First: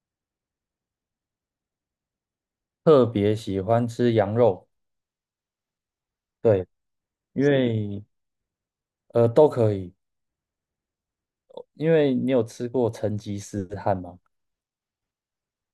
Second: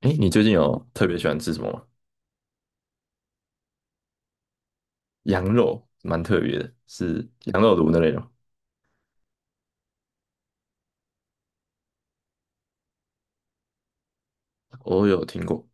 哎，你最近有特别喜欢吃什么吗？特别喜欢吃羊肉，羊肉蛮特别对，的，是因羊肉炉那为类的吗？都可以，因为你有吃过成吉思汗吗？我有听过。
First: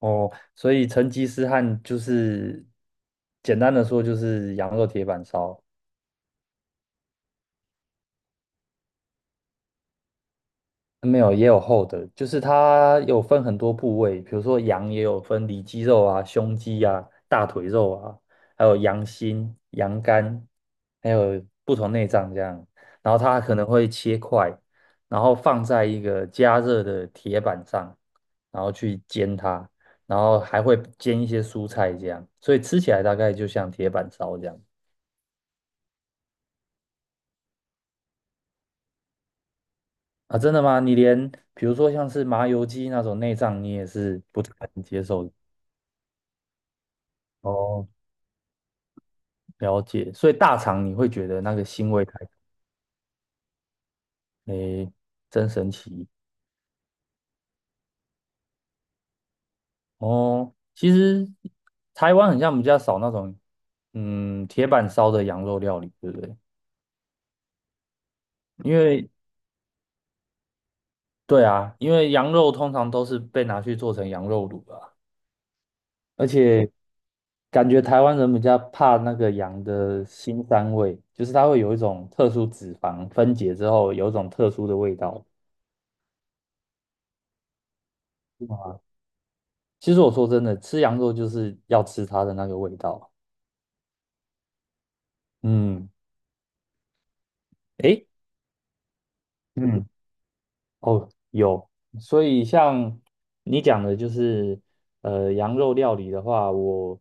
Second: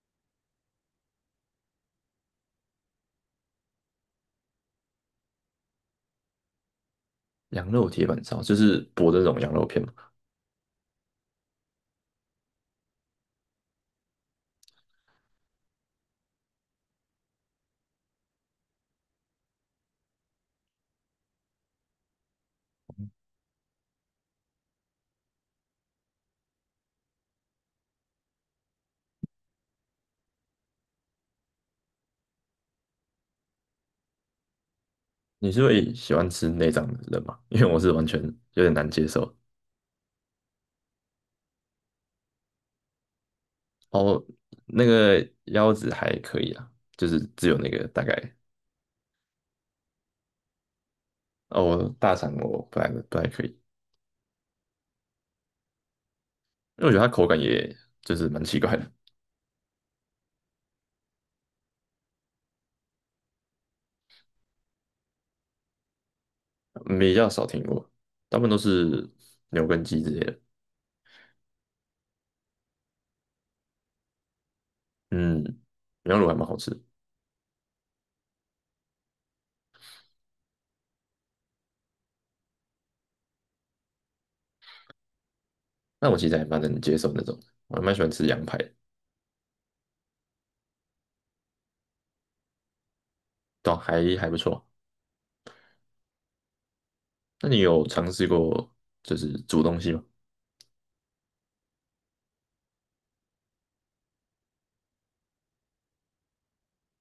哦，所以成吉思汗就是简单的说就是羊肉铁板烧，羊肉铁板烧，就是薄的那种羊肉片嘛。没有，也有厚的，就是它有分很多部位，比如说羊也有分里脊肉啊、胸肌啊、大腿肉啊，还有羊心、羊肝，还有不同内脏这样。然后它可能会切块，然后放在一个加热的铁板上，然后去煎它，然后还会煎一些蔬菜这样，所以吃起来大概就像铁板烧这样。你是会喜欢吃内脏的人吗？因为我是完全有点难接受。啊，真的吗？你连比如说像是麻油鸡那种内脏，你也哦，是不太能那接受个的。腰子还可以啊，就是只有那个哦，大概。了解，所以大肠你会觉得那个腥哦，味太大重，肠我不太可以，因诶，真神奇为我觉得它口感也就是蛮奇怪的。哦。其实台湾很像比较少那种，嗯，铁板烧的羊肉料理，对不对？嗯，比较少听过，大部分都因是为牛跟鸡之类的。对啊，因为羊肉通常都是被拿去做成羊肉卤啊，嗯，羊肉而炉还蛮好且吃。感觉台湾人比较怕那个羊的腥膻味，就是它会有一种特殊脂肪分解之后有一种特殊的味道。那我其实还蛮能接受那种的，我还蛮喜欢吃羊排的。其实我说真的，吃羊肉就是要吃它的那个味道，对啊，还不错。嗯。那你有诶，尝试过就是煮东嗯，西吗？哦，有，所以像你讲的，就是羊肉料理的话，我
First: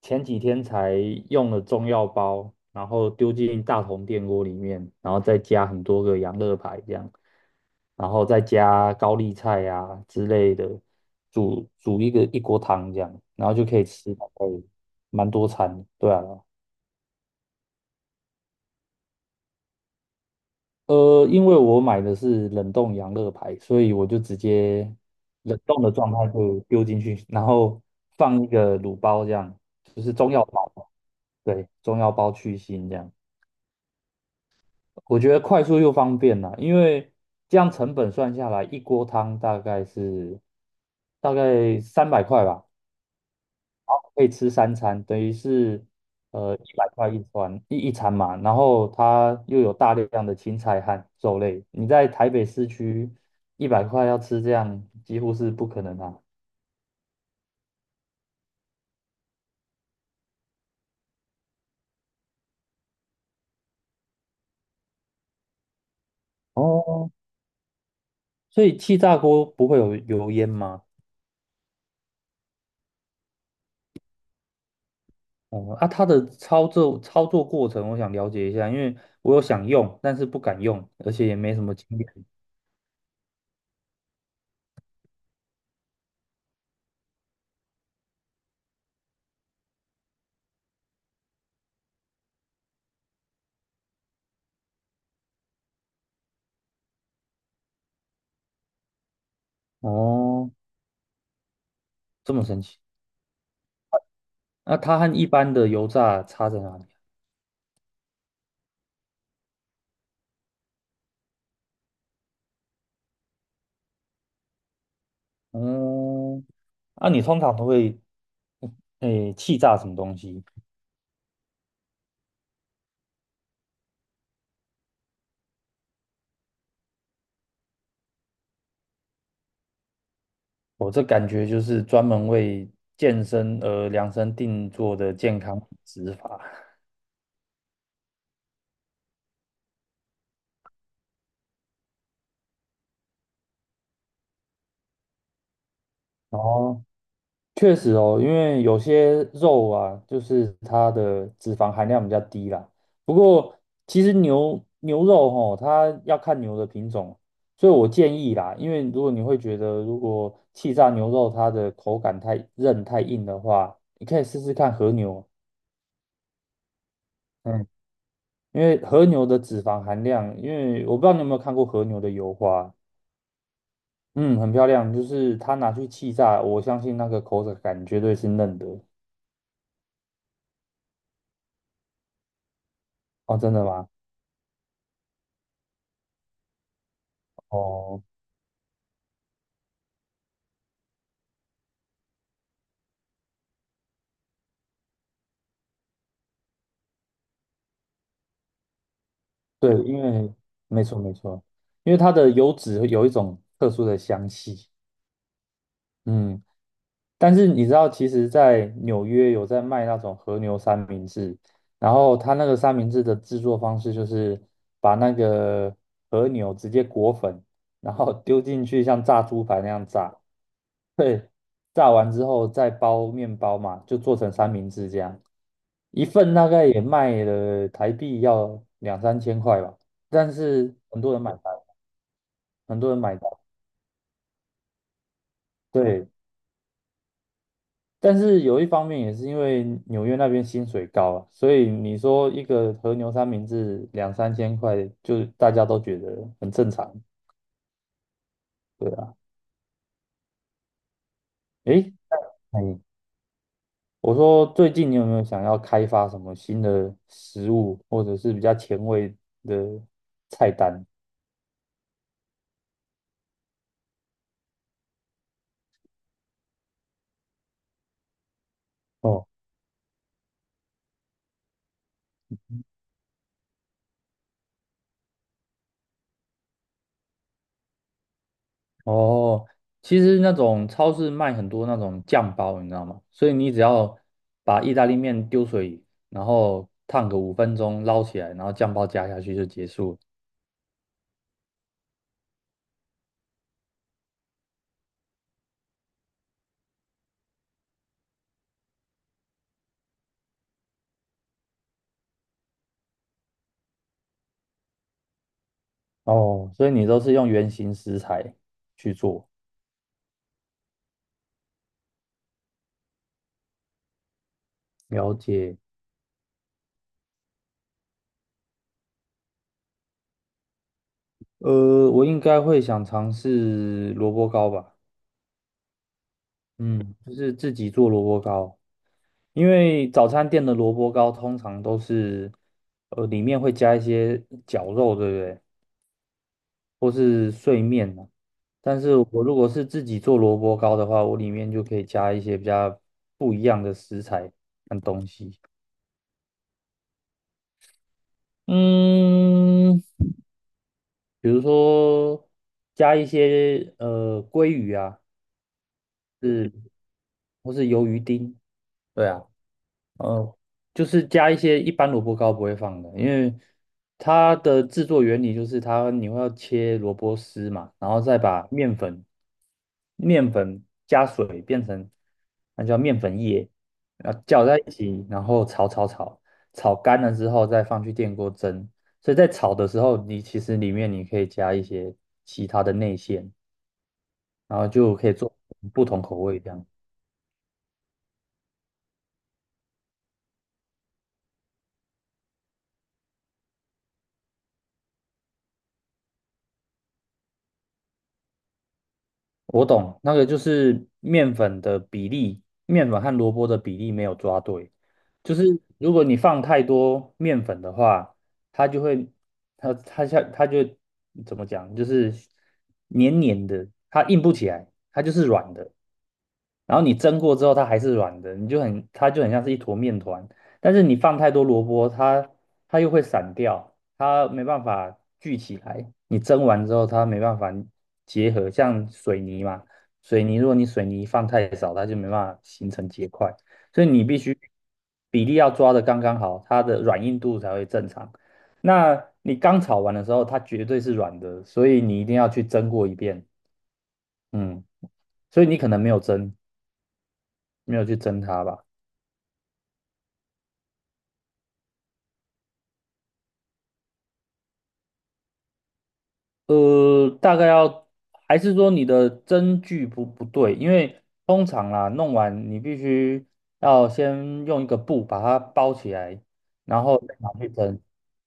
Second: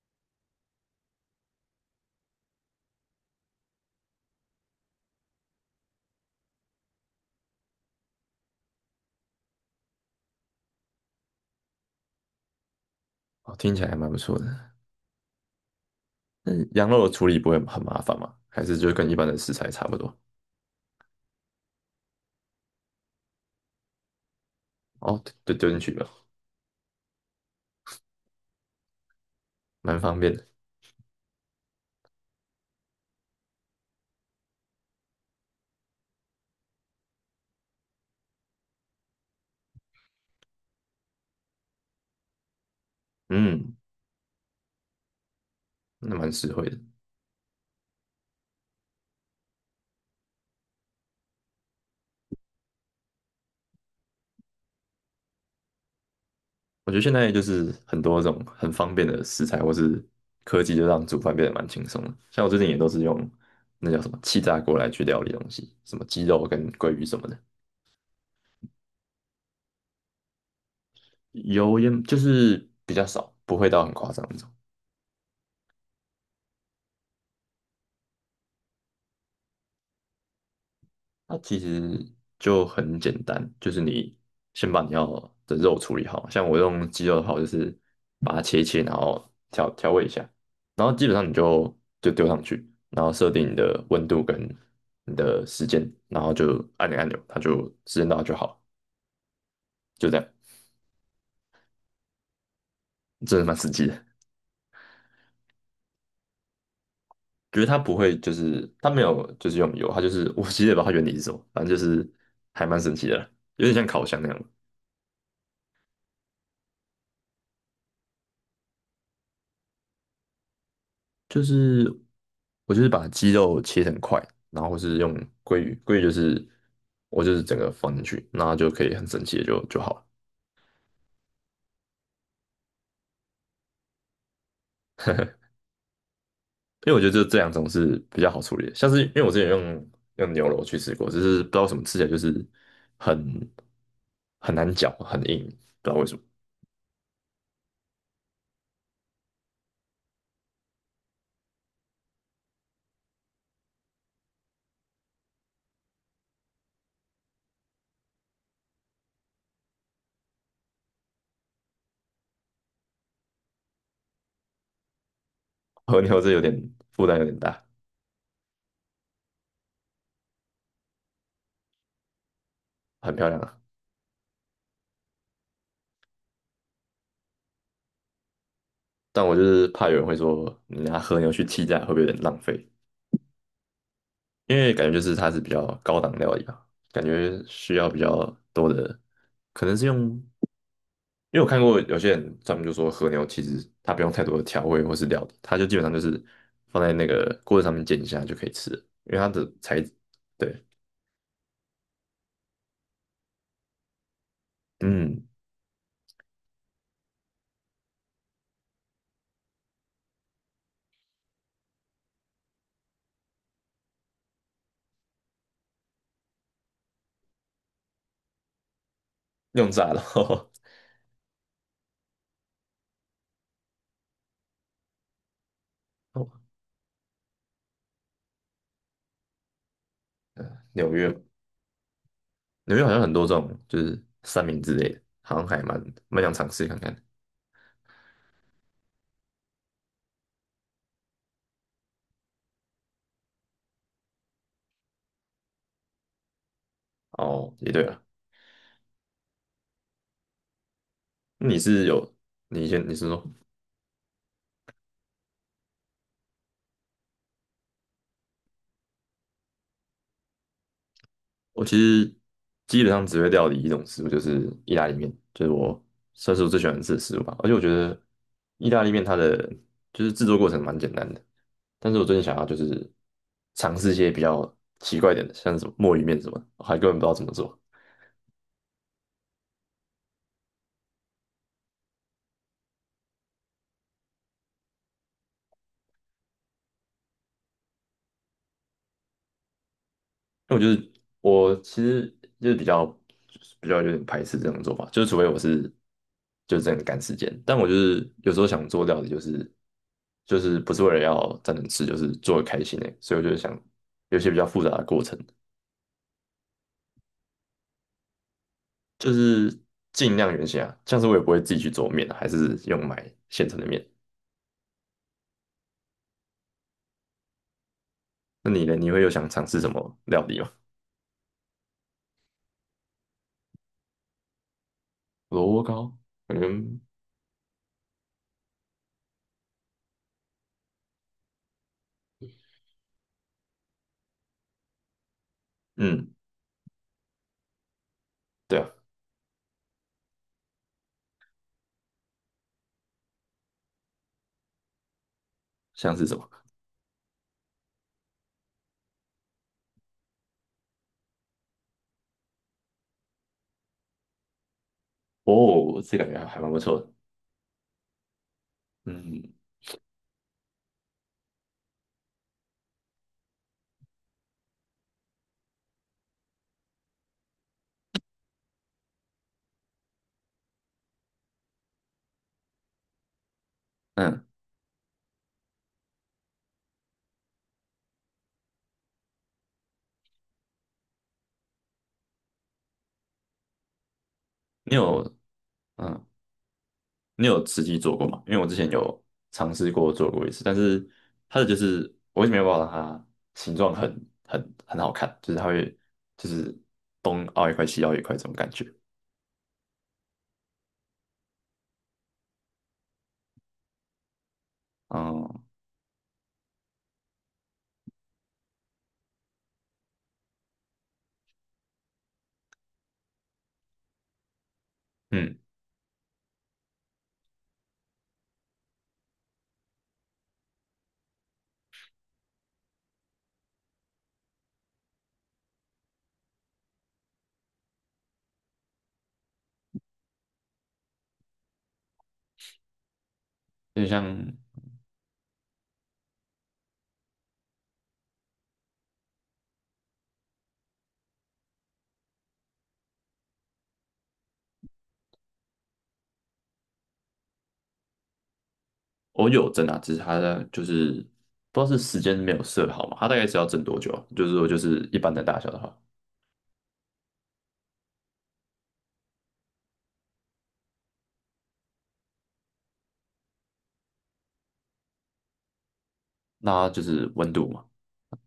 前几天才用了中药包，然后丢进大同电锅里面，然后再加很多个羊肋排这样，然后再加高丽菜啊之类的，煮一个一锅汤这样，然后哦，就听可起以来还蛮吃不大错概的。蛮多餐的对啊，那羊肉的处理不会很麻烦吗？还是就跟一般的食材差不多？因为我买的是冷冻羊乐排，所以我就直接哦，就冷丢进冻去的吧，状态就丢进去，然后放一个卤包，这样蛮就是方中便药的。包，对，中药包去腥这样。我觉得快速又方便啦，因为这样成本算下来，一锅汤大概是大概300块吧，嗯，可以吃三餐，等于是那蛮实惠一的。百块一餐一餐嘛，然后它又有大量的青菜和肉类，你在台北市区一百块要吃这样几乎是不可能啊。我觉得现在就是很多这种很方便的食材或是科技，就让煮饭变得蛮轻松的。像我最近也都是用那叫什么气炸锅来去料理东西，什么鸡肉跟鲑鱼哦，什么的。所以气炸锅不会有油烟吗？油烟就是比较少，不会到很夸张那种。哦，啊，它的操作过程我想了解一下，因为我有想用，但是不敢用，而且也它没其什么经实验。就很简单，就是你先把你要的肉处理好，像我用鸡肉的话，我就是把它切一切，然后调味一下，然后基本上你就丢上去，然后设定你的温度跟你的时间，然后就按钮，它就时间到就好了，就这样，哦，这么神奇。真的蛮实际的。那它和一般的油炸差在哪里？觉得它不会，就是它没有就是用油，它就是我其实也不知道它原理是什么，反正就是还蛮神奇的啦，有点像烤箱那样。嗯，那、你通常都会，嗯诶，气炸什么东西？就是我就是把鸡肉切成块，然后是用鲑鱼，鲑鱼就是我就是整个放进去，那就可以很整齐的就好了。我这感觉就是专门为健身而量身定做的健康饮食法。因为我觉得这两种是比较好处理的，像是因为我之前用牛肉去吃过，只是不知道为什么吃起来就是很很难嚼，很硬，不知道为什么。哦，确实哦，因为有些肉啊，就是它的脂肪含量比较低啦。不过其实牛肉吼，它要看牛的品种，所以我建议啦，因为如果你会觉得如果气炸牛肉它的口感太韧太硬的话，你可以试试看和牛。和牛这有点负担有点大。嗯，因为和牛的脂肪含量，因为我不知道你有没有看过和牛的油花，很漂亮啊。嗯，很漂亮，就是它拿去气炸，我相信那个口感绝对是嫩的。但我就是怕有人会说你拿和牛去替代会不会有点浪费，哦，真的吗？因为感觉就是它是比较高档料理吧，感觉需要比哦，较多的，可能是用，因为我看过有些人他们就说和牛其实它不用太多的调味或是料理，它就基本上就是放在那个锅子上面煎一下就可以吃了，因为它的对，材质因为对。没错没错，因为它的油脂有一种特殊的香气，嗯，嗯。但是你知道，其实，在纽约有在卖那种和牛三明治，然后他那个三明治的制作方式就是把那个和牛直接裹粉，然后丢进去像炸猪排用那样炸的，炸，对，炸完之后再包面包嘛，就做成三明治这样，一份大哦。概也卖了台币要两三千块吧，但是纽很约，多人买单，纽很约好多人像很买多单，这种就是三明治类的，好像还蛮对。蛮想尝试看看。但是有一方面也是因为纽约那边薪水高啊，所以你说一个和牛三明治两三千块，就大家都觉得很正常，哦，也对了。对啊。你是诶，有，哎，你说。我说最近你有没有想要开发什么新的食物，或者是比较前卫的菜单？我其实基本上只会料理一种食物，就是意大利面，就是我算是我最喜欢吃的食物吧。而且我觉得意大利面它哦，的就是制作过程蛮简单的，但是我最近想要就是尝试一些比较奇怪一点的，像是什么墨鱼面什么的，我还根本不知道怎么做。哦，其实那种超市卖很多那种酱包，你知道吗？所以你只要把意大利面丢水里，然后烫个5分钟捞起来，然后酱包加下去就结束了那我就是我其实就是比较有点排斥这种做法，就是除非我是就是真的赶时间，但我就是有时候想做料理，就是就是不是为了要真的吃，就是做的开心的，所以我就是想有一些比较复杂的过程，哦，所以你都是用原型食材去就做，是尽量原形啊，像是我也不会自己去做面啊，还是用买现成的面。了解。那你呢？你会有想尝试什么料理吗？我应该会想尝试萝卜糕吧，萝卜糕，嗯。嗯，就是自己做萝卜糕，因为早餐店的萝卜糕通常都是，里面会加一些绞肉，对不对？嗯，或是碎面呢、对啊。但是我如果是自己做萝卜糕的话，我里面就可以加一些比较不一样的食材跟东西。像是什么？嗯。比如说加一些鲑鱼啊，哦，这感觉还蛮是不错的。或是鱿鱼丁，对啊，嗯。呃，就是加一些一般萝卜糕不会放的，因为它的制作原理就是它你会要切萝卜丝嘛，然后再把面粉加水变成那叫面粉液，然后嗯，搅在一起，然后炒，炒干了之后再放去电锅蒸。所以在炒的时候，你其实里面你可以加一些其他的内馅。然后你就可以有。做不同嗯，口味这样。你有实际做过吗？因为我之前有尝试过做过一次，但是它的就是我一直没有办法让它形状很好看，就是它会就是东凹一块西凹一块这种感觉。我懂，那个就是面粉的比例，面粉和萝卜的比例没有抓对，嗯。就是如果你放太多面粉的话，它就会，它就怎么讲，就是黏黏的，它硬不起来，它就是嗯，软的。然后你蒸过之后，它还是软的，你就很，它就很像是一坨面团。但是你放太多萝卜，它又会散掉，它没办法聚起来，你蒸完之后它没办法结合，像水泥嘛，水泥如果你水泥放太少，它就没办法形成结块，所有以点你必像。须比例要抓的刚刚好，它的软硬度才会正常。那你刚炒完的时候，它绝对是软的，所以你一定要去蒸过一遍，嗯，所以你可能没有蒸，没有去蒸它吧。我有蒸啊，只是它的就是不知道是时间没有设好嘛，它大概是要蒸多久啊？就是说就是一般的大小的话，大概要，还是说你的针距不对？因为通常啦，弄完你必须要先用一个布把它包起来，那就然后是再拿温度去嘛。蒸。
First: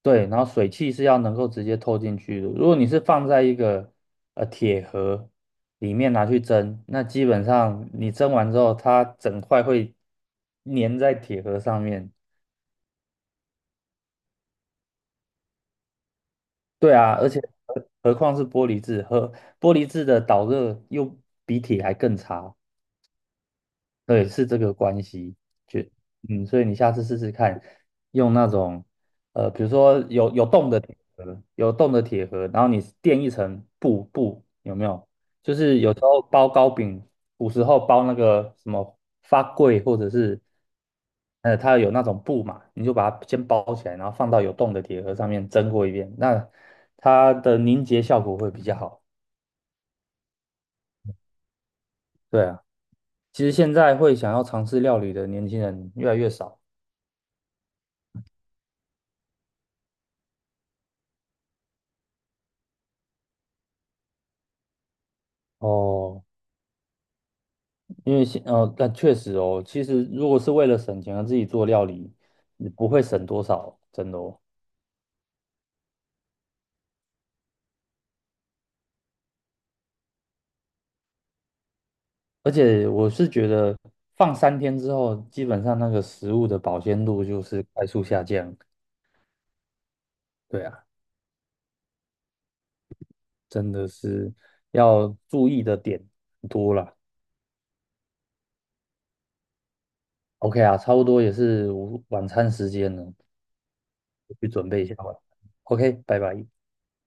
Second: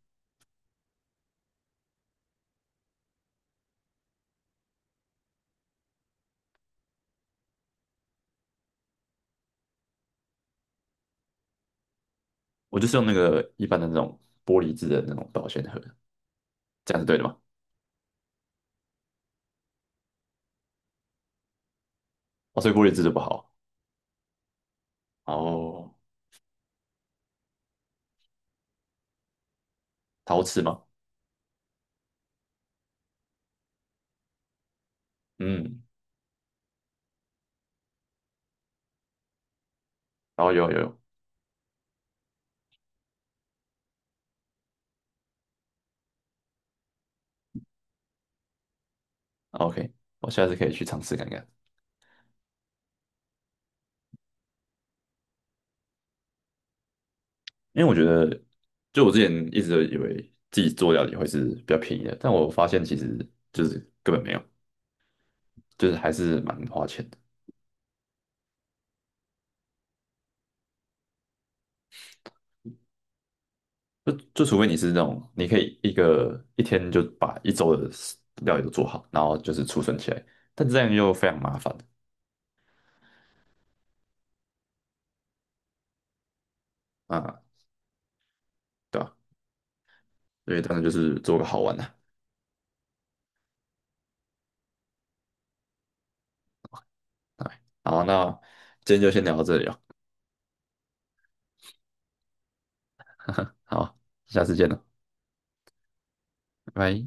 对，然后水汽是要能够直接透进去的。如果你是放在一个铁盒里面拿去蒸，那基本上你蒸完之后，它整块会粘在铁盒上面。我就是用那个一般的那种玻璃制的那种保鲜盒，这对样是啊，对的而吗？且何况是玻璃质，和玻璃质的导热又比铁还更差。哦，所以玻璃制的不好对，是这个关啊。系，就哦，嗯，所以你下次试试看，用那种比如说有陶有瓷洞的吗？铁盒，有洞的铁盒，然后你垫一层布布，有没有？就是嗯，有时候包糕饼，古时候包那个什么发粿，或者是然后有它有那种布嘛，你就把它先包起来，然后放到有洞的铁盒上面蒸过一遍，那它的凝结效果会比较好。，OK,我下次可以去尝试看看。对啊，其实现在会想要尝试料理的年轻人越来越少。因为我觉得，就我之前一直都以为自己做料理会是比较便宜的，但我发现其实就是根本没有，就是还哦，是蛮花钱的。因为，但确实哦，其实如果是为了省钱而自己做料理，你不会省多少，真就的哦。就除非你是那种你可以一个一天就把一周的料理都做好，然后就是储存起来，但这样又非常麻烦而且我是觉得放3天之后，基本上那个食物的保鲜度啊，就是快速下降。对吧？所以对当然啊，就是做个好玩的。真的是要注意的点很多了。哎好，那今天就先聊到这里了，OK 啊，差不多也是午晚餐时间了，我 好，下去次见准备了，一下吧。OK，拜拜。拜拜。